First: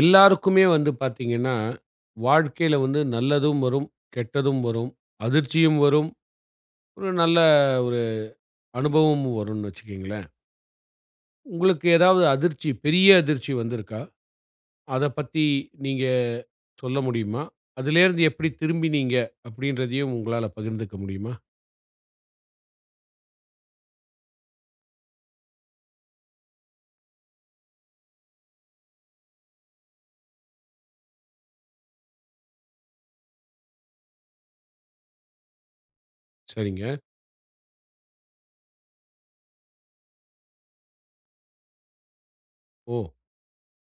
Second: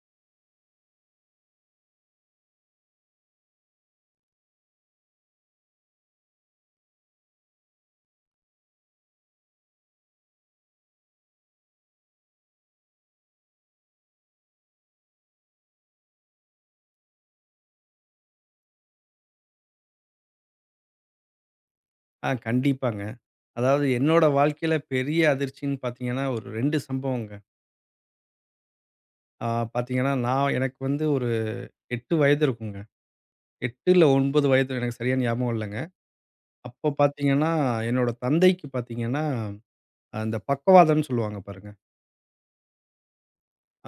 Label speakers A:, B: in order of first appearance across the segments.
A: எல்லாருக்குமே வந்து பார்த்தீங்கன்னா, வாழ்க்கையில வந்து நல்லதும் வரும், கெட்டதும் வரும், அதிர்ச்சியும் வரும், ஒரு நல்ல ஒரு அனுபவமும் வரும்னு வச்சுக்கங்களேன். உங்களுக்கு ஏதாவது அதிர்ச்சி, பெரிய அதிர்ச்சி வந்திருக்கா? அத பத்தி நீங்க சொல்ல முடியுமா? அதுலேருந்து எப்படி திரும்பினீங்க அப்படின்றதையும் உங்களால பகிர்ந்துக்க முடியுமா?
B: ஆ கண்டிப்பாங்க. அதாவது என்னோட வாழ்க்கையில பெரிய அதிர்ச்சின்னு பார்த்தீங்கன்னா, ஒரு 2 சம்பவங்க. ஆ பார்த்தீங்கன்னா, நான் எனக்கு வந்து ஒரு 8 வயது இருக்குங்க. 8 இல்ல 9 வயது எனக்கு சரியா ஞாபகம் இல்லங்க. அப்போ
A: சரிங்க.
B: பார்த்தீங்கன்னா, என்னோட தந்தைக்கு பார்த்தீங்கன்னா, அந்த பக்கவாதம்ன்னு சொல்லுவாங்க பாருங்க.
A: ஓ!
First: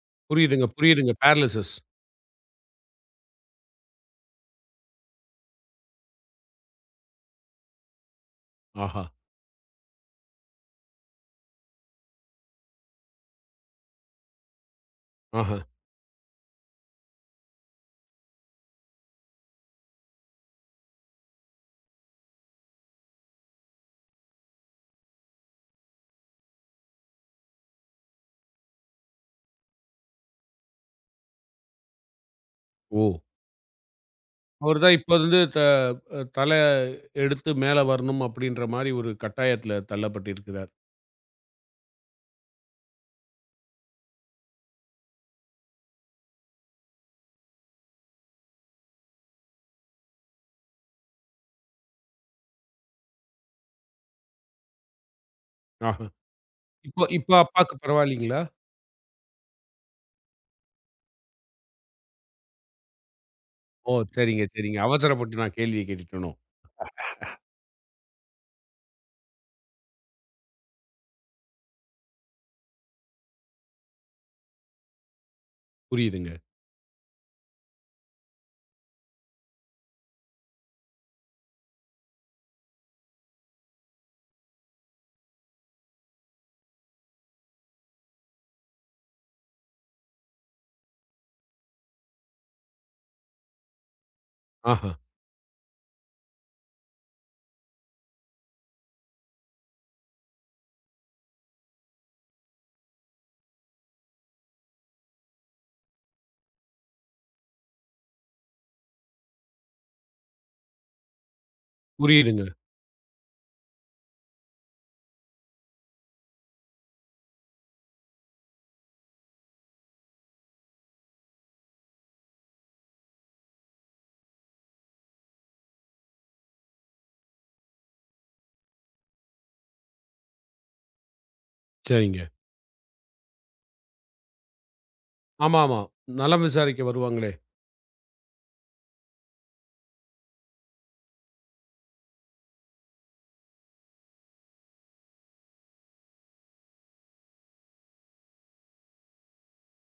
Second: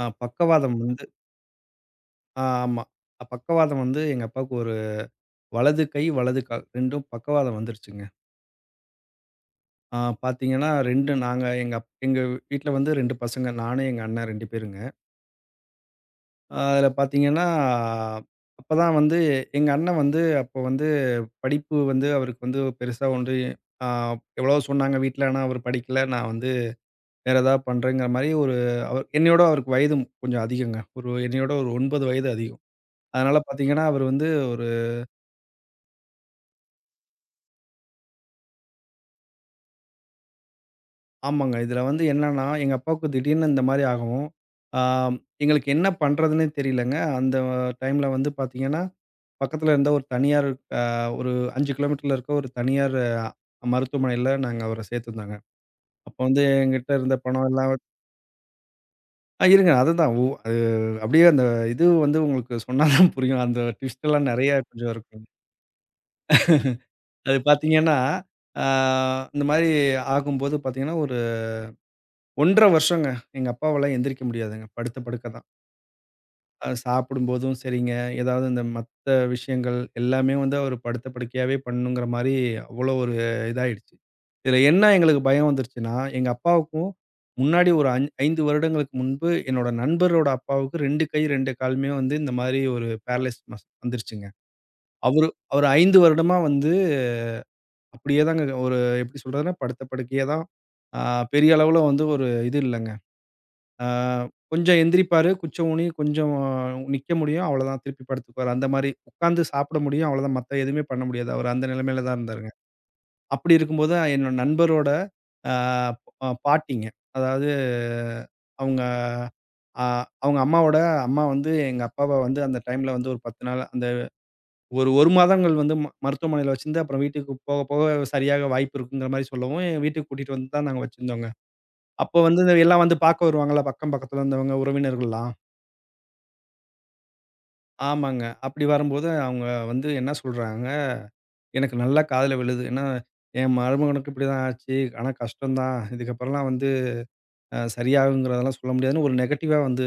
A: புரியுதுங்க,
B: பக்கவாதம் வந்து
A: புரியுதுங்க. பேரலிசிஸ்.
B: ஆமா. பக்கவாதம் வந்து எங்க அப்பாவுக்கு ஒரு வலது கை, வலது கால் 2ம் பக்கவாதம் வந்துருச்சுங்க.
A: ஆஹா!
B: ஆ பார்த்தீங்கன்னா, 2 நாங்க எங்க வீட்ல வந்து 2 பசங்க. நானு, எங்க அண்ணன் 2 பேருங்க.
A: ஆஹா!
B: அதில பார்த்தீங்கன்னா, அப்பதான் வந்து எங்க அண்ணன் வந்து அப்போ வந்து படிப்பு வந்து அவருக்கு வந்து பெருசா வந்து அ எவ்வளவோ சொன்னாங்க வீட்ல. ஆனா அவர் படிக்கல. நான் வந்து வேற ஏதாவது பண்றேங்கிற மாரி ஒரு அவர் என்னையோட அவருக்கு வயதும் கொஞ்சம் அதிகங்க. ஒரு என்னையோட ஒரு 9 வயது அதிகம்.
A: ஓ!
B: அதனால பார்த்தீங்கன்னா, அவர் வந்து ஒரு
A: அவர் தான் இப்ப வந்து தல எடுத்து மேல வரணும் அப்படின்ற மாரி ஒரு கட்டாயத்தில தள்ளப்பட்டிருக்கிறார்.
B: ஆமாங்க. இதில வந்து என்னன்னா, எங்க அப்பாவுக்கு திடீர்னு இந்த மாரி ஆகவும், ஆ எங்களுக்கு என்ன பண்றதுன்னே தெரியலங்க. அந்த டைம்ல வந்து பார்த்தீங்கன்னா பக்கத்துல இருந்த ஒரு தனியார் அ ஒரு 5 கிலோமீட்டர்ல இருக்க ஒரு தனியார் அஹ், மருத்துவமனையில நாங்க அவர சேர்த்திருந்தாங்க.
A: ஆஹ.
B: அப்போ வந்து என்கிட்ட
A: இப்போ
B: இருந்த
A: இப்போ
B: பணம் எல்லாம்
A: அப்பாக்கு
B: வச்சு-
A: பரவாயில்லைங்களா?
B: இருங்க அதுதான். ஓ அது அப்படியே அந்த இது வந்து உங்களுக்கு சொன்னா தான் புரியும். அந்த
A: ஓ!
B: ட்விஸ்ட் எல்லாம்
A: சரிங்க,
B: நெறைய
A: சரிங்க.
B: கொஞ்சம் இருக்கும்.
A: அவசரப்பட்டு நான் கேள்விய கேட்டுட்டேனோ!
B: அது பார்த்தீங்கன்னா, ஆ இந்த மாரி ஆகும்போது பார்த்தீங்கன்னா, ஒரு 1 1/2 வருஷங்க எங்க அப்பாவால எந்திரிக்க முடியாதுங்க. படுத்த படுக்க தான்.
A: புரியுதுங்க.
B: சாப்பிடும்போதும் சரிங்க, ஏதாவது இந்த மத்த விஷயங்கள் எல்லாமே வந்து அவரு படுத்த படுக்கையாவே பண்ணணுங்கிற மாரி அவ்வளோ ஒரு இதாயிடுச்சு. இதுல என்ன எங்களுக்கு பயம் வந்துருச்சுன்னா, எங்க அப்பாவுக்கும் முன்னாடி ஒரு 5 வருடங்களுக்கு முன்பு என்னோட நண்பரோட அப்பாவுக்கு 2 கை 2 காலுமே வந்து இந்த மாரி ஒரு பேரலைஸ் மஸ் வந்துருச்சுங்க.
A: ஆஹா.
B: அவரு அவரு 5 வருடமா வந்து அப்படியே தாங்க ஒரு எப்படி சொல்றதுன்னா, படுத்த படுக்கையா தான். ஆ பெரிய அளவுல வந்து ஒரு இது இல்லங்க. ஆ கொஞ்சம் எந்திரிப்பாரு, குச்சம் ஊனி கொஞ்சம் நிக்க முடியும், அவ்வளோதான் திருப்பி படுத்துக்குவாரு. அந்த மாரி உட்காந்து சாப்பிட முடியும், அவ்வளோதான். மத்த எதுவுமே பண்ண முடியாது. அவரு அந்த நிலைமையில தான்
A: புரியுதுங்க.
B: இருந்தாருங்க. அப்படி இருக்கும்போது என்னோட நண்பரோட ஆ அ பாட்டிங்க. அதாவது அவங்க அ அவங்க அம்மாவோட அம்மா வந்து எங்க அப்பாவ வந்து அந்த டைம்ல வந்து ஒரு 10 நாள் அந்த ஒரு 1 மாதங்கள் வந்து மருத்துவமனையில வச்சிருந்து அப்புறம் வீட்டுக்கு போக, போக சரியாக வாய்ப்பு இருக்குங்கிற மாரி சொல்லவும், என் வீட்டுக்கு கூட்டிட்டு வந்து தான் நாங்க வச்சிருந்தோங்க. அப்போ
A: சரிங்க.
B: வந்து இந்த எல்லாம் வந்து பார்க்க வருவாங்கல்ல, பக்கம் பக்கத்துல இருந்தவங்க, உறவினர்கள்லாம்.
A: ஆமாமா. நலம் விசாரிக்க வருவாங்களே!
B: ஆமாங்க. அப்படி வரும்போது அவங்க வந்து என்ன சொல்றாங்க, எனக்கு நல்லா காதுல விழுது. ஏன்னா, என் மருமகனுக்கு இப்படிதான் ஆச்சு. ஆனா கஷ்டம் தான். இதுக்கப்புறம்லாம் வந்து சரியாகுங்கிறதெல்லாம் சொல்ல முடியாதுன்னு ஒரு நெகட்டிவா வந்து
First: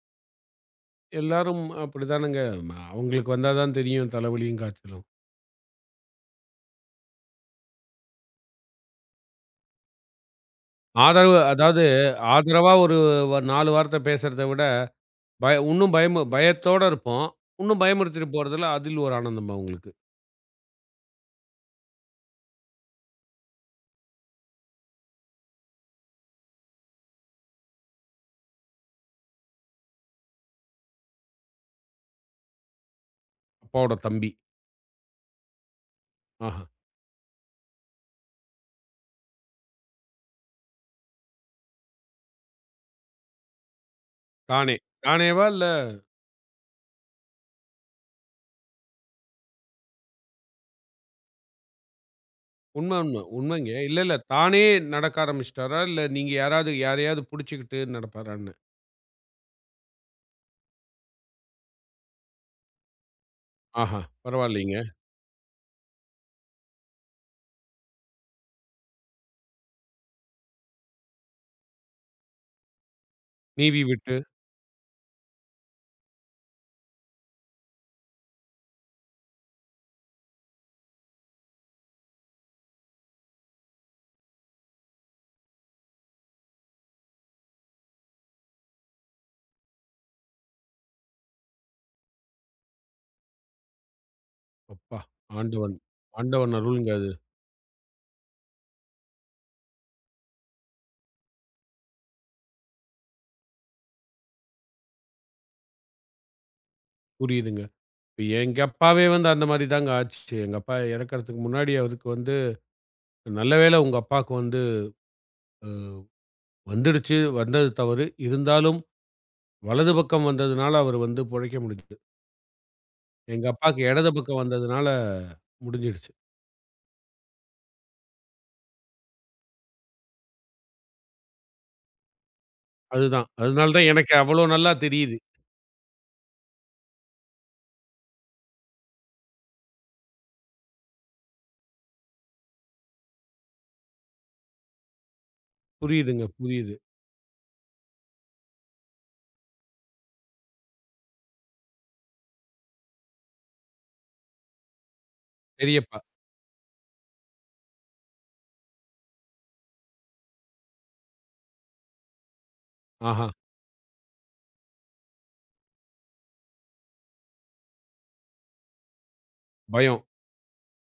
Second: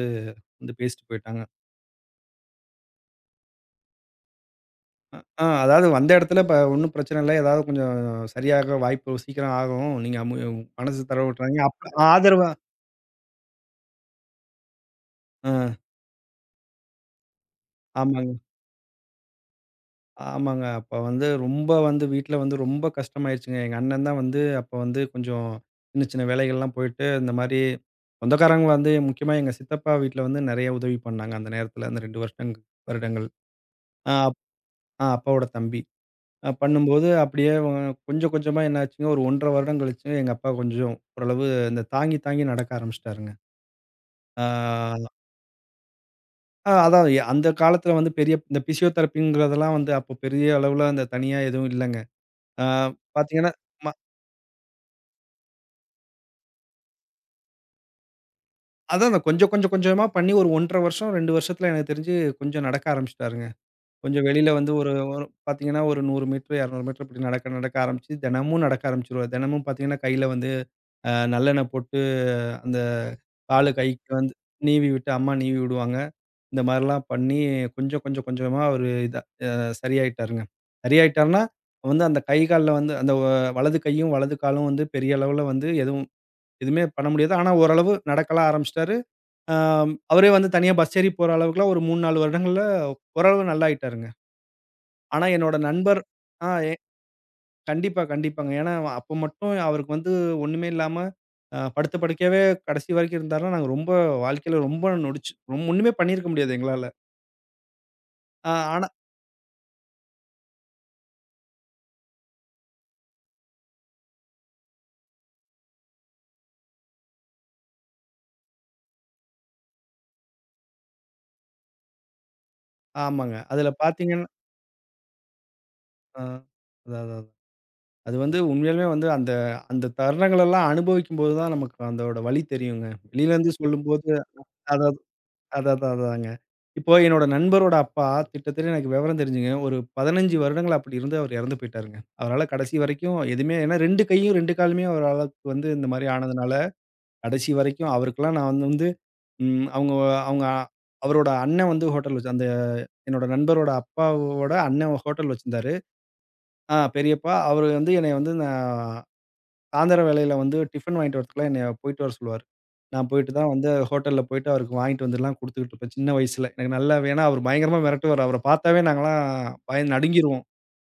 B: வந்து பேசிட்டு போயிட்டாங்க.
A: எல்லாரும் அப்படித்தானங்க. அவங்களுக்கு வந்தா தான் தெரியும் தலைவலியும், காய்ச்சலும்.
B: அ ஆ அதாவது வந்த இடத்துல இப்ப ஒண்ணும் பிரச்சனை இல்ல. ஏதாவது கொஞ்சம் சரியாக வாய்ப்பு சீக்கிரம் ஆகும். நீங்க மனசு தர
A: ஆதரவு
B: விட்டுறாதீங்க.
A: அதாவது
B: அப்ப ஆதரவா
A: ஆதரவா ஒரு 4 வார்த்தை பேசுறத விட,
B: ஆ
A: உன்னும் பயம் பயத்தோட இருப்போம். உன்னும் பயமுறுத்திட்டு
B: ஆமாங்க.
A: போறதில, அதில் ஒரு ஆனந்தம் அவங்களுக்கு.
B: ஆமாங்க. அப்ப வந்து ரொம்ப வந்து வீட்ல வந்து ரொம்ப கஷ்டமாயிருச்சுங்க. எங்க அண்ணன் தான் வந்து அப்ப வந்து கொஞ்சம் சின்ன, சின்ன வேலைகள்லாம் போயிட்டு, இந்த மாரி சொந்தக்காரங்க வந்து முக்கியமா எங்க சித்தப்பா வீட்ல வந்து நெறைய உதவி பண்ணாங்க. அந்த நேரத்துல அந்த 2 வருடங்கள்.
A: அப்பாவோட
B: ஆ
A: தம்பி.
B: அப் ஆ அப்பாவோட தம்பி.
A: ஆஹா.
B: பண்ணும்போது அப்படியே கொஞ்சம் கொஞ்சமா என்ன ஆச்சுங்க, ஒரு 1 1/2 வருடம் கழிச்சு எங்க அப்பா கொஞ்சம் ஓரளவு இந்த தாங்கி, தாங்கி நடக்க ஆரம்பிச்சுட்டாருங்க.
A: தானே.
B: ஆ
A: தானேவா? இல்ல
B: அ அதான் அந்த காலத்துல வந்து பெரிய இந்த பிசியோதெரபிங்கிறதெல்லாம் வந்து அப்போ பெரிய அளவுல அந்த தனியா எதுவும் இல்லங்க. ஆ
A: உண்ம, உண்ம.
B: பார்த்தீங்கன்னா,
A: உண்மைங்க.
B: ம
A: இல்ல, இல்ல. தானே நடக்க ஆரம்பிச்சுட்டாரா? இல்ல நீங்க யாரையாவது புடிச்சுக்கிட்டு நடப்பாரான்னு?
B: அதான் அதான் கொஞ்சம் கொஞ்சம் கொஞ்சமா பண்ணி ஒரு 1 1/2 வருஷம், 2 வருஷத்துல எனக்கு தெரிஞ்சு கொஞ்சம் நடக்க ஆரம்பிச்சுட்டாருங்க.
A: ஆஹா!
B: கொஞ்சம் வெளியில வந்து
A: பரவாயில்லைங்க.
B: ஒரு ஒரு பார்த்தீங்கன்னா, ஒரு 100 மீட்டர், 200 மீட்டர் இப்படி நடக்க நடக்க ஆரம்பிச்சு, தினமும் நடக்க ஆரம்பிச்சுருவாரு. தினமும் பார்த்தீங்கன்னா, கையில வந்து நல்லெண்ணெய் போட்டு அந்த காலு,
A: நீவி
B: கைக்கு
A: விட்டு,
B: வந்து நீவி விட்டு அம்மா நீவி விடுவாங்க. இந்த மாரிலாம் பண்ணி கொஞ்சம் கொஞ்சம் கொஞ்சமா அவரு இத சரியாயிட்டாருங்க. சரியாயிட்டாருன்னா, வந்து அந்த கை, கால்ல வந்து அந்த வலது கையும், வலது காலும் வந்து பெரிய அளவுல வந்து எதுவுமே பண்ண முடியாது. ஆனா ஓரளவு நடக்கலாம் ஆரம்பிச்சுட்டாரு. அ அவரே வந்து தனியா பஸ் ஏறி போற அளவுக்குலாம் ஒரு 3, 4 வருடங்கள்ல ஓரளவு நல்லாயிட்டாருங்க.
A: அப்பா!
B: ஆனா என்னோட
A: ஆண்டவன்
B: நண்பர் ஆ
A: ஆண்டவன்
B: எ
A: அருள்ங்க அது.
B: கண்டிப்பா, கண்டிப்பாங்க. ஏன்னா அப்ப மட்டும் அவருக்கு வந்து ஒண்ணுமே இல்லாம படுத்த படுக்கையாவே கடைசி வரைக்கும் இருந்தாருன்னா, நாங்க ரொம்ப வாழ்க்கையில ரொம்ப நொடிச்சு ஒண்ணுமே பண்ணியிருக்க முடியாது எங்களால.
A: புரியுதுங்க. இப்ப
B: ஆ
A: எங்க
B: ஆனா
A: அப்பாவே வந்து அந்த மாரி தாங்க ஆச்சு. எங்க அப்பா இறக்கறதுக்கு முன்னாடி அவருக்கு வந்து நல்ல வேளை உங்க அப்பாவுக்கு வந்து வந்துடுச்சு. வந்தது தவறு. இருந்தாலும் வலது பக்கம் வந்ததுனால அவரு வந்து பொழைக்க முடிஞ்சுது.
B: ஆமாங்க.
A: எங்க
B: அதுல
A: அப்பாவுக்கு இடது
B: பார்த்தீங்கன்னா
A: பக்கம் வந்ததுனால முடிஞ்சிடுச்சு.
B: ஆ அதான். அது வந்து உண்மையாலுமே வந்து அந்த அந்த தருணங்களெல்லாம் அனுபவிக்கும்போது தான் நமக்கு அதோட வலி தெரியுங்க.
A: அதுதான்.
B: வெளியிலேருந்து
A: அதனால தான்
B: சொல்லும்போது
A: எனக்கு அவ்வளோ நல்லா
B: அத
A: தெரியுது.
B: அதான் அதான் அதாங்க. இப்போ என்னோட நண்பரோட அப்பா கிட்டத்தட்ட எனக்கு விவரம் தெரிஞ்சுங்க, ஒரு 15 வருடங்கள் அப்படி இருந்து அவர் இறந்து போயிட்டாருங்க. அவரால கடைசி வரைக்கும் எதுவுமே ஏன்னா 2 கையும் 2 காலுமே அவரால வந்து இந்த மாரி
A: புரியுதுங்க,
B: ஆனதுனால,
A: புரியுது.
B: கடைசி வரைக்கும் அவருக்கெல்லாம் நான் வந்து வந்து அவங்க அவங்க அவரோட அண்ணன் வந்து ஹோட்டல் வச்சு அந்த என்னோட நண்பரோட அப்பாவோட அண்ணன் ஹோட்டல் வச்சிருந்தாரு.
A: பெரியப்பா.
B: பெரியப்பா அவரு வந்து என்னைய வந்து நான் சாயந்தரம் வேளையில வந்து டிஃபன் வாங்கிட்டு வரதுக்குலாம் என்னைய போயிட்டு வர சொல்லுவாரு. நான்
A: ஆஹா!
B: போயிட்டு தான் வந்து ஹோட்டல்ல போயிட்டு அவருக்கு வாங்கிட்டு வந்துலாம் குடுத்துக்கிட்டு இருப்பேன் சின்ன வயசுல. எனக்கு நல்லா ஏன்னா அவரு பயங்கரமா மிரட்டுவாரு. அவர பார்த்தாவே நாங்கலாம் பயந்து
A: பயம்.
B: நடுங்கிருவோம்.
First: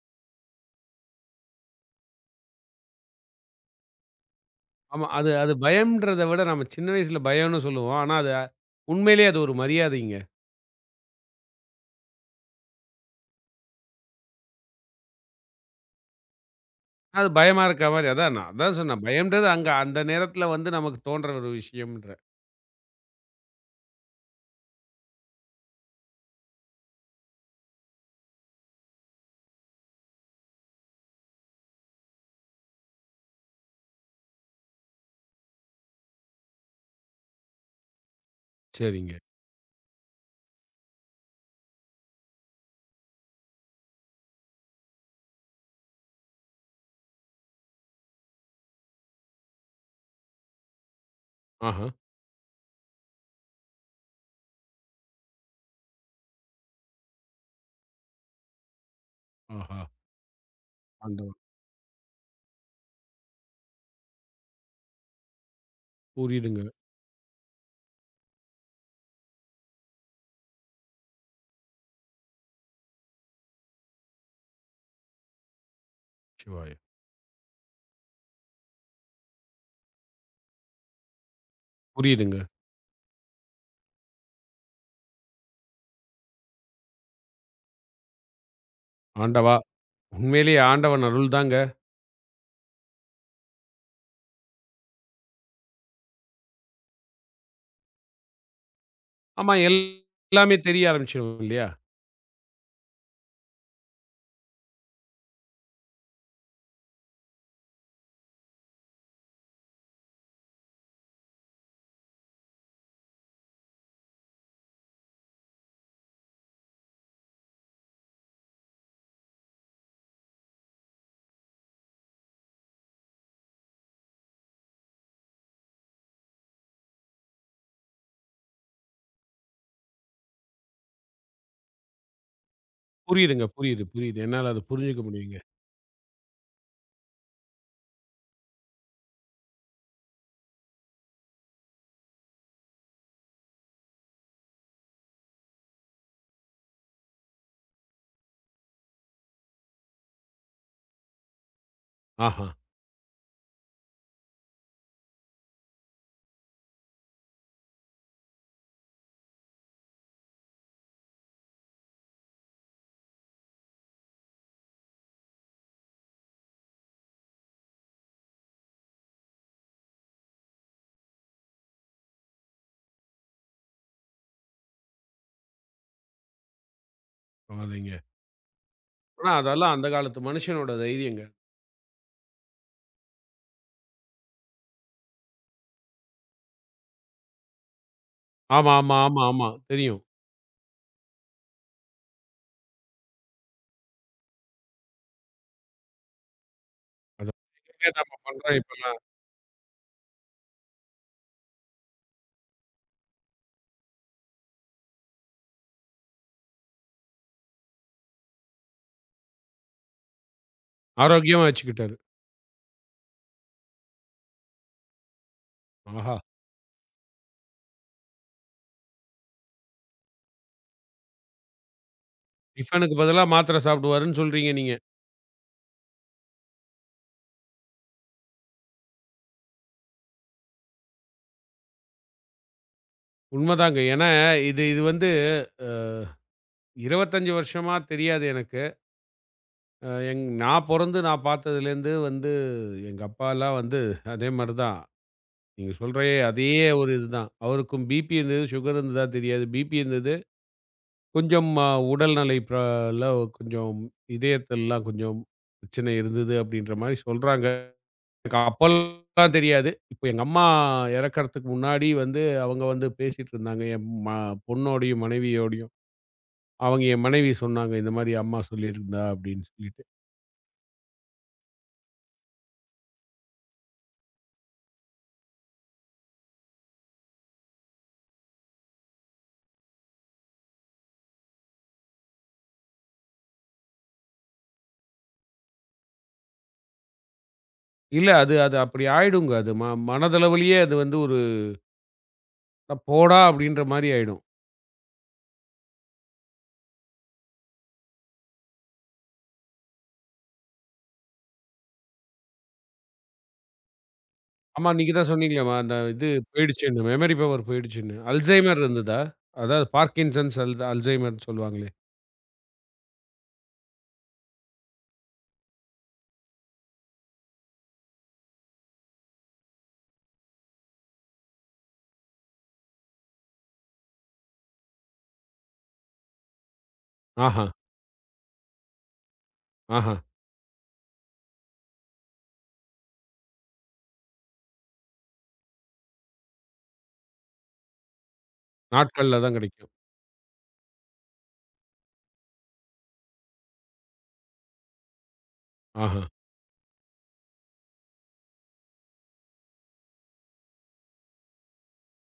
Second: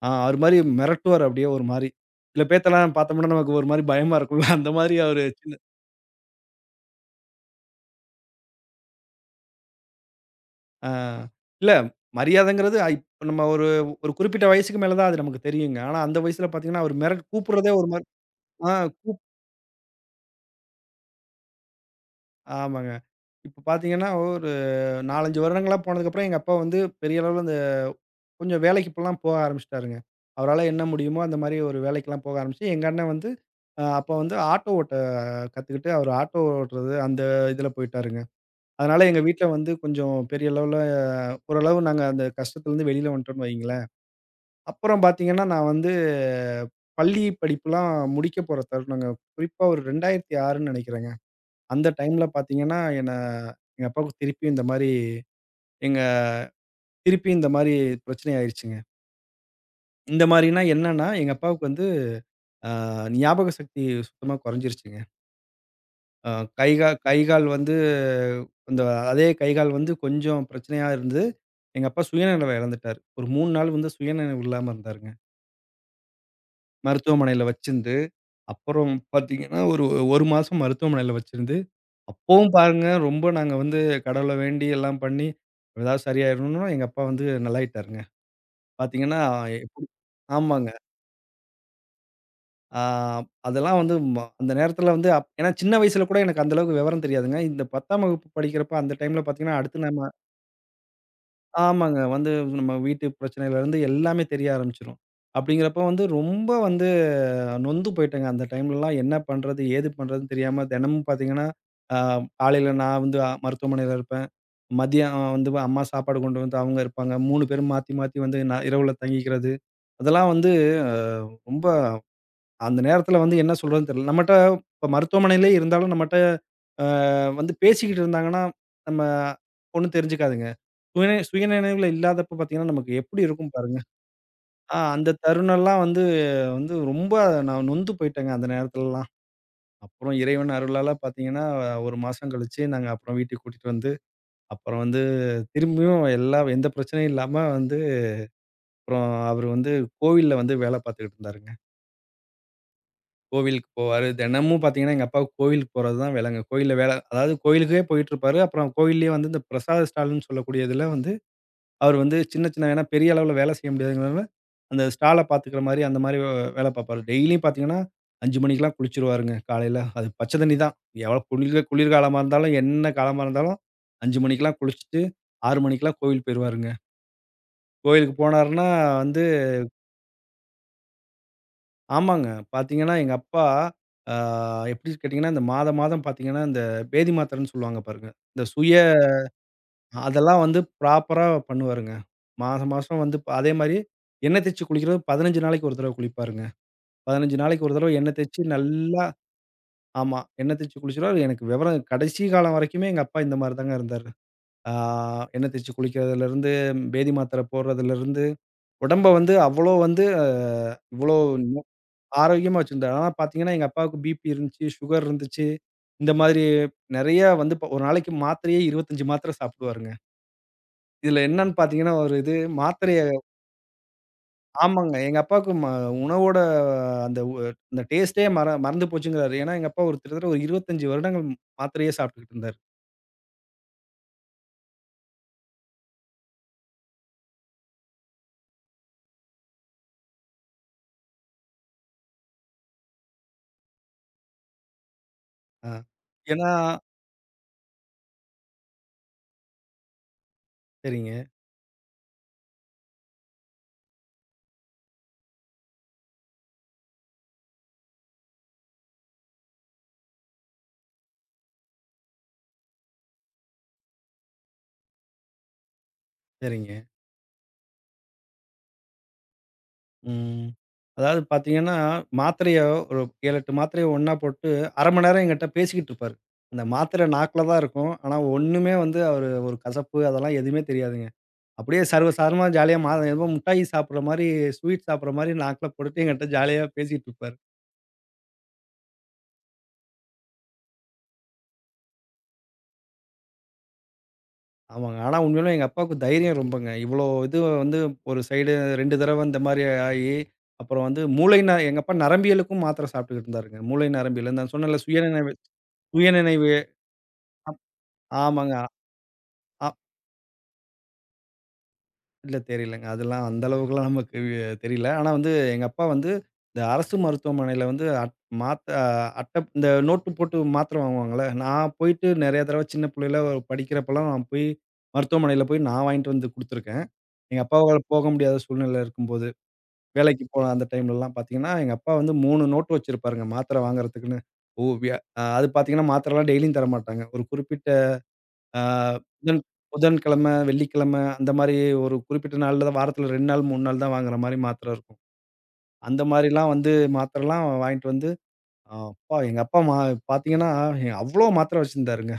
B: அவரு மாரி மிரட்டுவாரு அப்படியே ஒரு மாரி. சில பேத்தெல்லாம் பார்த்தோம்னா நமக்கு ஒரு மாரி பயமா இருக்கும்ல. அந்த மாரி
A: ஆமா.
B: அவரு
A: அது அது
B: சின்ன
A: பயம்ன்றத விட நம்ம சின்ன வயசுல பயம்ன்னு சொல்லுவோம். ஆனா அது உண்மையிலேயே அது ஒரு மரியாதைங்க.
B: ஆ இல்ல மரியாதைங்கிறது நம்ம ஒரு ஒரு குறிப்பிட்ட வயசுக்கு மேல தான் அது நமக்கு தெரியுங்க. ஆனா அந்த வயசுல பார்த்தீங்கன்னா, அவரு
A: அது பயமா
B: கூப்பிடுறதே ஒரு
A: இருக்கா
B: மாரி
A: மாரி. அதான் நான்
B: ஆ
A: அதான் சொன்னேன்.
B: கூப்
A: பயம்ன்றது அங்க அந்த நேரத்துல வந்து நமக்கு தோன்ற ஒரு விஷயம்ன்ற.
B: ஆமாங்க. இப்ப பார்த்தீங்கன்னா, ஒரு 4, 5 வருடங்களா போனதுக்கப்புறம் எங்க அப்பா வந்து பெரிய அளவுல கொஞ்சம் வேலைக்கு இப்பலாம் போக ஆரம்பிச்சுட்டாருங்க. அவரால என்ன முடியுமோ அந்த மாரி ஒரு வேலைக்கெல்லாம் போக ஆரம்பிச்சு, எங்க அண்ணன் வந்து அப்ப வந்து ஆட்டோ ஓட்ட கத்துக்கிட்டு, அவரு ஆட்டோ ஓட்டுறது அந்த இதுல போயிட்டாருங்க. அதனால
A: சரிங்க.
B: எங்க வீட்ல வந்து கொஞ்சம் பெரிய லெவல்ல ஓரளவு நாங்க அந்த கஷ்டத்துலருந்து வெளில வந்துட்டோம்ன்னு வைங்களேன். அப்புறம் பார்த்தீங்கன்னா, நான் வந்து பள்ளி படிப்புலாம் முடிக்க போற தருணங்க. குறிப்பா ஒரு 2006ன்னு நெனைக்கிறேங்க.
A: ஆஹா!
B: அந்த டைம்ல பார்த்தீங்கன்னா, என்ன எங்க அப்பாவுக்கு திருப்பியும் இந்த மாரி எங்க திருப்பியும் இந்த மாரி பிரச்சனை ஆயிருச்சுங்க.
A: ஆஹா!
B: இந்த மாரினா என்னன்னா, எங்க
A: ஆண்டவா!
B: அப்பாவுக்கு வந்து அ ஞாபக சக்தி சுத்தமா குறைஞ்சிருச்சுங்க. அ
A: புரியுதுங்க.
B: கை கா கை கால் வந்து அந்த அதே கை கால் வந்து கொஞ்சம் பிரச்சனையா இருந்து, எங்க அப்பா சுயநினைவ இழந்துட்டாரு. ஒரு 3 நாள் வந்து சுயநினைவு இல்லாம இருந்தாருங்க.
A: சிவாய!
B: மருத்துவமனையில வச்சிருந்து, அப்புறம் பார்த்தீங்கன்னா, ஒரு 1 மாசம் மருத்துவமனையில வச்சிருந்து,
A: புரியுதுங்க.
B: அப்பவும் பாருங்க ரொம்ப நாங்க வந்து கடவுள வேண்டி எல்லாம் பண்ணி, ஏதாவது சரியாயிரணும்னு எங்க அப்பா வந்து நல்லாயிட்டாருங்க. பார்த்தீங்கன்னா,
A: ஆண்டவா!
B: எப்டி
A: உண்மையிலேயே
B: ஆமாங்க.
A: ஆண்டவன் அருள் தாங்க.
B: ஆ அதெல்லாம் வந்து அந்த நேரத்தில வந்து ஏன்னா சின்ன வயசுல கூட எனக்கு அந்த அளவுக்கு விவரம் தெரியாதுங்க. இந்த 10ஆம் வகுப்பு படிக்கிறப்ப அந்த டைம்ல
A: ஆமா
B: பார்த்தீங்கன்னா,
A: எல்-
B: அடுத்து நம்ம
A: எல்லாமே தெரிய ஆரம்பிச்சுரும் இல்லையா?
B: ஆமாங்க. வந்து நம்ம வீட்டு பிரச்சனையிலருந்து எல்லாமே தெரிய ஆரம்பிச்சுரும். அப்படிங்கிறப்ப வந்து ரொம்ப வந்து நொந்து போயிட்டேங்க. அந்த டைம்லலாம் என்ன பண்றது? ஏது பண்றதுன்னு தெரியாம தினமும் பார்த்தீங்கன்னா, ஆ காலையில நான் வந்து மருத்துவமனையில இருப்பேன். மதியம் வந்து அம்மா சாப்பாடு கொண்டு வந்து அவங்க இருப்பாங்க. 3 பேரும் மாத்தி மாத்தி வந்து நான் இரவுல தங்கிக்கிறது. அதெல்லாம் வந்து அ ரொம்ப அந்த நேரத்துல வந்து என்ன சொல்றதுன்னு தெரியல. நம்மட்ட இப்ப மருத்துவமனையிலே இருந்தாலும் நம்மட்ட அ வந்து பேசிக்கிட்டு இருந்தாங்கன்னா, நம்ம ஒண்ணும் தெரிஞ்சுக்காதுங்க. சுயநினைவுல இல்லாதப்ப பார்த்தீங்கன்னா, நமக்கு எப்படி
A: புரியுதுங்க.
B: இருக்கும் பாருங்க.
A: புரியுது, புரியுது. என்னால அத புரிஞ்சுக்க
B: அந்த
A: முடியுங்க.
B: தருணம்லாம் வந்து வந்து ரொம்ப நான் நொந்து போயிட்டேங்க அந்த நேரத்துலலாம். அப்புறம் இறைவன் அருளால பார்த்தீங்கன்னா, ஒரு மாசம் கழிச்சு நாங்க அப்புறம் வீட்டுக்கு கூட்டிட்டு வந்து, அப்புறம் வந்து திரும்பியும் எந்த பிரச்சனையும் இல்லாம வந்து அப்புறம் அவரு வந்து கோவில்ல வந்து வேலை பார்த்துக்கிட்டு இருந்தாருங்க.
A: ஆஹா!
B: கோவிலுக்கு போவாரு. தினமும் பார்த்தீங்கன்னா, எங்க அப்பாவுக்கு கோவிலுக்கு போறது தான் வேலைங்க. கோயில்ல வேல அதாவது கோயிலுக்கே போயிட்டுருப்பாரு. அப்புறம் கோயில்லயே வந்து இந்த பிரசாத ஸ்டால்ன்னு சொல்லக்கூடிய இதுல வந்து, அவர் வந்து சின்ன சின்ன ஏன்னா பெரிய அளவுல வேலை செய்ய முடியாதுங்கிறனால, அந்த ஸ்டால பார்த்துக்கிற மாரி அந்த மாரி வேலை பார்ப்பாரு. டெய்லியும் பார்த்தீங்கன்னா, 5 மணிக்கெல்லாம் குளிச்சுருவாருங்க காலையில. அது பச்ச தண்ணி தான். எவ்வளோ குளிர் குளிர்காலமா இருந்தாலும், என்ன காலமா இருந்தாலும் 5 மணிக்கெல்லாம் குளிச்சுட்டு, 6 மணிக்கெல்லாம் கோவில் போயிருவாருங்க.
A: பரவாயில்லைங்க.
B: கோயிலுக்கு போனாருன்னா வந்து
A: ஆனா அதெல்லாம் அந்த காலத்து மனுஷனோட தைரியங்க.
B: ஆமாங்க. பாத்தீங்கன்னா, எங்க அப்பா ஆ எப்படி கேட்டீங்கன்னா, இந்த மாதம் பாத்தீங்கன்னா, இந்த பேதி மாத்திரைன்னு சொல்லுவாங்க பாருங்க. இந்த சுய
A: ஆமா, ஆமா, ஆமா, ஆமா. தெரியும்.
B: அதெல்லாம் வந்து ப்ராப்பரா பண்ணுவாருங்க. மாசம் மாசம் வந்து அதேமாரி எண்ணெய் தேச்சு குளிக்கிறது 15 நாளைக்கு ஒரு தடவ குளிப்பாருங்க. 15
A: அதான்.
B: நாளைக்கு ஒரு தடவ
A: எங்கங்க
B: எண்ணெய்
A: நம்ம
B: தேச்சு
A: பண்றோம் இப்பல்லாம்.
B: நல்லா ஆமா. எண்ணெய் தேச்சு குளிச்சிருவாரு. எனக்கு விவரம் கடைசி காலம் வரைக்குமே எங்க அப்பா இந்த மாரி தாங்க இருந்தாரு. ஆ எண்ணெய் தேச்சு குளிக்கிறதுலருந்து, பேதி மாத்திரை போடுறதுலருந்து, உடம்ப வந்து அவ்வளோ வந்து இவ்வளோ
A: ஆரோக்கியமா வச்சுக்கிட்டாரு.
B: ஆரோக்கியமா வச்சிருந்தாரு. ஆனா பார்த்தீங்கன்னா, எங்க அப்பாவுக்கு பிபி இருந்துச்சு, சுகர் இருந்துச்சு. இந்த
A: ஆஹா!
B: மாதிரி நெறைய வந்து இப்ப ஒரு நாளைக்கு மாத்திரையே 25 மாத்திரை சாப்பிடுவாருங்க. இதுல என்னன்னு பார்த்தீங்கன்னா, ஒரு இது
A: டிஃபனுக்கு
B: மாத்திரைய
A: பதிலா மாத்திரை சாப்பிடுவாருன்னு சொல்றீங்க நீங்க.
B: ஆமாங்க. எங்க அப்பாவுக்கு உணவோட அந்த உ அந்த டேஸ்ட்டே மறந்து போச்சுங்கிறாரு. ஏன்னா, எங்க அப்பா ஒரு கிட்டத்தட்ட ஒரு 25 வருடங்கள் மாத்திரையே சாப்பிட்டுக்கிட்டு இருந்தாரு.
A: உண்மதாங்க. ஏன்னா இது இது வந்து அ 25 வருஷமா தெரியாது எனக்கு. அ எங் நான் பொறந்து நான் பார்த்ததுலேருந்து வந்து எங்க அப்பாலாம் வந்து அதே மாரி தான்.
B: ஆ.
A: நீங்க சொல்ற அதே
B: ஏன்னா
A: ஒரு இதுதான். அவருக்கும் பிபி இருந்தது, சுகர் இருந்ததா தெரியாது. பிபி இருந்தது.
B: சரிங்க,
A: கொஞ்சம் உடல்நிலை பிர ல கொஞ்சம் இதயத்தல்லாம் கொஞ்சம் பிரச்சனை இருந்தது அப்படின்ற மாரி சொல்றாங்க. எனக்கு அப்பல்லாம் தெரியாது. இப்ப எங்க அம்மா இறக்கறதுக்கு முன்னாடி வந்து, அவங்க வந்து பேசிட்டு இருந்தாங்க. என் ம பொண்ணோடையும், மனைவியோடையும்.
B: சரிங்க.
A: அவங்க என் மனைவி சொன்னாங்க, "இந்த மாரி அம்மா சொல்லியிருந்தா" அப்படின்னு சொல்லிட்டு.
B: ம். அதாவது பார்த்தீங்கன்னா, மாத்திரைய ஒரு 7, 8 மாத்திரைய ஒண்ணா போட்டு 1/2 மணி நேரம் என்கிட்ட பேசிக்கிட்டு இருப்பாரு. அந்த மாத்திரை நாக்குல தான் இருக்கும். ஆனா ஒண்ணுமே வந்து அவரு ஒரு கசப்பு அதெல்லாம் எதுவுமே தெரியாதுங்க. அப்படியே சர்வசாதாரணமா ஜாலியா ஏதோ முட்டாய் சாப்பிடுற மாரி, ஸ்வீட் சாப்பிடுற மாரி நாக்குல போட்டுட்டு என்கிட்ட ஜாலியா பேசிட்டு இருப்பாரு.
A: இல்ல அது அது அப்படி ஆயிடுங்க. அது ம மனதளவிலேயே அது வந்து ஒரு "அட போடா அப்படின்ற மாரி ஆயிடும்.
B: ஆமாங்க. ஆனா உண்மையிலே எங்க அப்பாவுக்கு தைரியம் ரொம்பங்க. இவ்வளோ இது வந்து ஒரு சைடு 2 தடவ இந்த மாரி ஆயி, அப்புறம் வந்து மூளை ந எங்க அப்பா நரம்பியலுக்கும் மாத்திரை சாப்பிட்டுக்கிட்டு இருந்தாருங்க. மூளை நரம்பியல். நான்
A: ஆமா
B: சொன்னேன்ல
A: நீங்க தான்
B: சுயநினைவு
A: சொன்னீங்களேம்மா, அந்த இது
B: சுயநினைவு.
A: போயிடுச்சுன்னு, மெமரி பவர் போயிடுச்சுன்னு.
B: ஆமாங்க.
A: அல்சைமர் இருந்ததா?
B: ஆ
A: அதாவது பார்கின்சன்ஸ், அல்சைமர்ன்னு சொல்லுவாங்களே.
B: இல்ல தெரியலங்க. அதெல்லாம் அந்த அளவுக்குலாம் நமக்கு தெரியல. ஆனா வந்து எங்க அப்பா வந்து இந்த அரசு மருத்துவமனையில வந்து மாத்த அட்ட இந்த நோட்டு போட்டு மாத்திரை வாங்குவாங்கல்ல, நான் போயிட்டு நெறைய தடவ சின்ன பிள்ளையில படிக்கிறப்பலாம் நான் போய் மருத்துவமனையில போய் நான் வாங்கிட்டு வந்து குடுத்துருக்கேன். எங்க
A: ஆஹா,
B: அப்பாவால போக முடியாத சூழ்நிலை இருக்கும்போது,
A: ஆஹா.
B: வேலைக்கு போன அந்த டைம்லலாம் பார்த்தீங்கன்னா, எங்க அப்பா வந்து 3 நோட்டு வச்சிருப்பாருங்க மாத்திரை வாங்குறதுக்குன்னு. ஓ! வியா அது பார்த்தீங்கன்னா மாத்திரைலாம் டெய்லியும் தரமாட்டாங்க. ஒரு குறிப்பிட்ட ஆ
A: நாட்கள்ல தான்
B: புதன்
A: கிடைக்கும்.
B: புதன்கிழமை, வெள்ளிக்கிழமை அந்த மாரி ஒரு குறிப்பிட்ட நாள்ல தான் வாரத்துல 2 நாள், 3 நாள் தான் வாங்குற மாரி மாத்திரை இருக்கும். அந்த
A: ஆஹா.
B: மாரிலாம் வந்து மாத்திரைலாம் வாங்கிட்டு வந்து, அ அப்பா எங்க அப்பா மா பார்த்தீங்கன்னா, அவ்ளோ மாத்திரை வச்சிருந்தாருங்க.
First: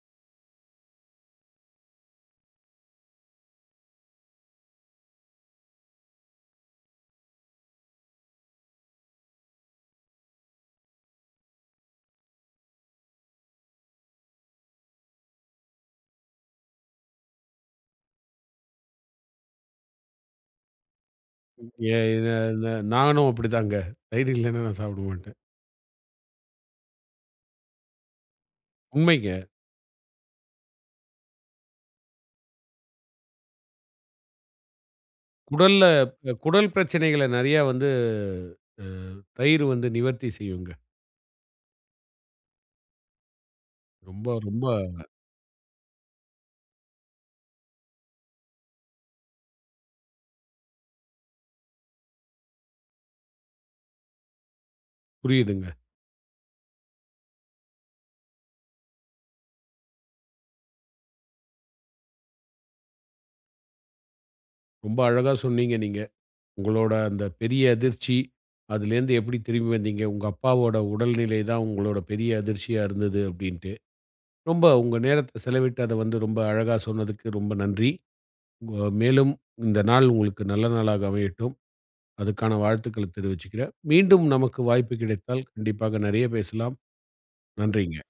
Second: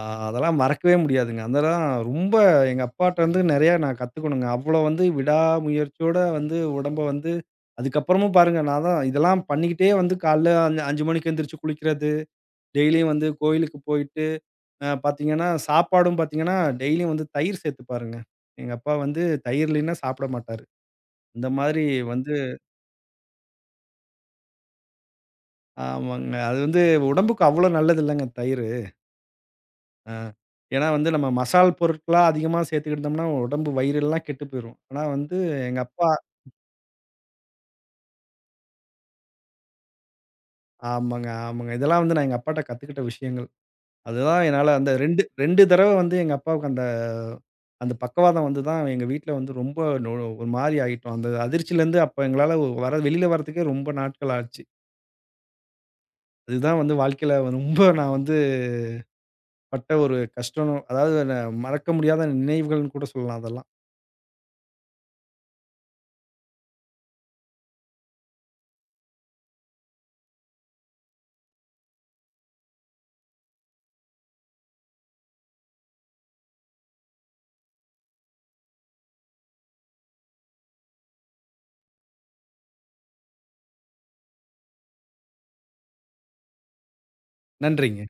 B: அ அதெல்லாம் மறக்கவே முடியாதுங்க. அதெல்லாம் ரொம்ப எங்க அப்பாட்டருந்து நெறையா நான் கத்துக்கணுங்க. அவ்ளோ வந்து விடாமுயற்சியோட வந்து உடம்ப வந்து அதுக்கப்புறமும் பாருங்க, நான் தான் இதெல்லாம் பண்ணிக்கிட்டே வந்து காலைல 5 மணிக்கு எந்திரிச்சு குளிக்கிறது, டெய்லியும் வந்து கோயிலுக்கு போயிட்டு பாத்தீங்கன்னா, சாப்பாடும் பாத்தீங்கன்னா, டெய்லியும் வந்து தயிர் சேத்துப்பாருங்க. எங்க அப்பா வந்து தயிர் இல்லைன்னா சாப்பிட மாட்டாரு. இந்த மாதிரி
A: ஏ
B: வந்து
A: இத இல்ல நானும் அப்படிதாங்க. தயிர் இல்லன்னா நான் சாப்பிட மாட்டேன்.
B: ஆமாங்க. அது வந்து உடம்புக்கு அவ்வளோ நல்லதில்லங்க தயிரு.
A: உண்மைங்க.
B: அ ஏன்னா வந்து நம்ம மசால் பொருட்களா அதிகமா சேர்த்துக்கிட்டோம்னா, உடம்பு வயிறெல்லாம் கெட்டு போயிரும். ஆனா வந்து எங்க
A: குடல்ல
B: அப்பா
A: குடல் பிரச்சனைகள நெறையா வந்து அ தயிர் வந்து நிவர்த்தி செய்யுங்க.
B: ஆமாங்க, ஆமாங்க. இதெல்லாம் வந்து நான் எங்க அப்பாட்ட கத்துக்கிட்ட விஷயங்கள்.
A: ரொம்ப
B: அதுதான்
A: ரொம்ப
B: என்னால அந்த 2 தடவ வந்து எங்க அப்பாவுக்கு அந்த அந்த பக்கவாதம் வந்து தான் எங்க வீட்ல வந்து ரொம்ப நொ ஒரு மாரி ஆயிட்டோம். அந்த அதிர்ச்சியிலருந்து அப்ப எங்களால ஒ- வர வெளில வரதுக்கே ரொம்ப நாட்கள் ஆச்சு.
A: புரியுதுங்க.
B: அதுதான் வந்து வாழ்க்கையில ரொம்ப நான் வந்து பட்ட ஒரு கஷ்டம். அதாவது நான் மறக்க முடியாத நினைவுகள்னு கூட சொல்லலாம் அதெல்லாம்.
A: ரொம்ப அழகா சொன்னீங்க நீங்க. உங்களோட அந்த பெரிய அதிர்ச்சி, அதுலேருந்து எப்படி திரும்பி வந்தீங்க? உங்க அப்பாவோட உடல்நிலை தான் உங்களோட பெரிய அதிர்ச்சியா இருந்தது அப்படின்ட்டு. ரொம்ப உங்க நேரத்த செலவிட்டு அத வந்து ரொம்ப அழகா சொன்னதுக்கு ரொம்ப நன்றி. உங்க மேலும் இந்த நாள் உங்களுக்கு நல்ல நாளாக அமையட்டும். அதுக்கான வாழ்த்துக்கள தெரிவிச்சுக்கிறேன். மீண்டும் நமக்கு வாய்ப்பு கிடைத்தால் கண்டிப்பாக நெறைய பேசலாம். நன்றிங்க.
B: நன்றிங்க.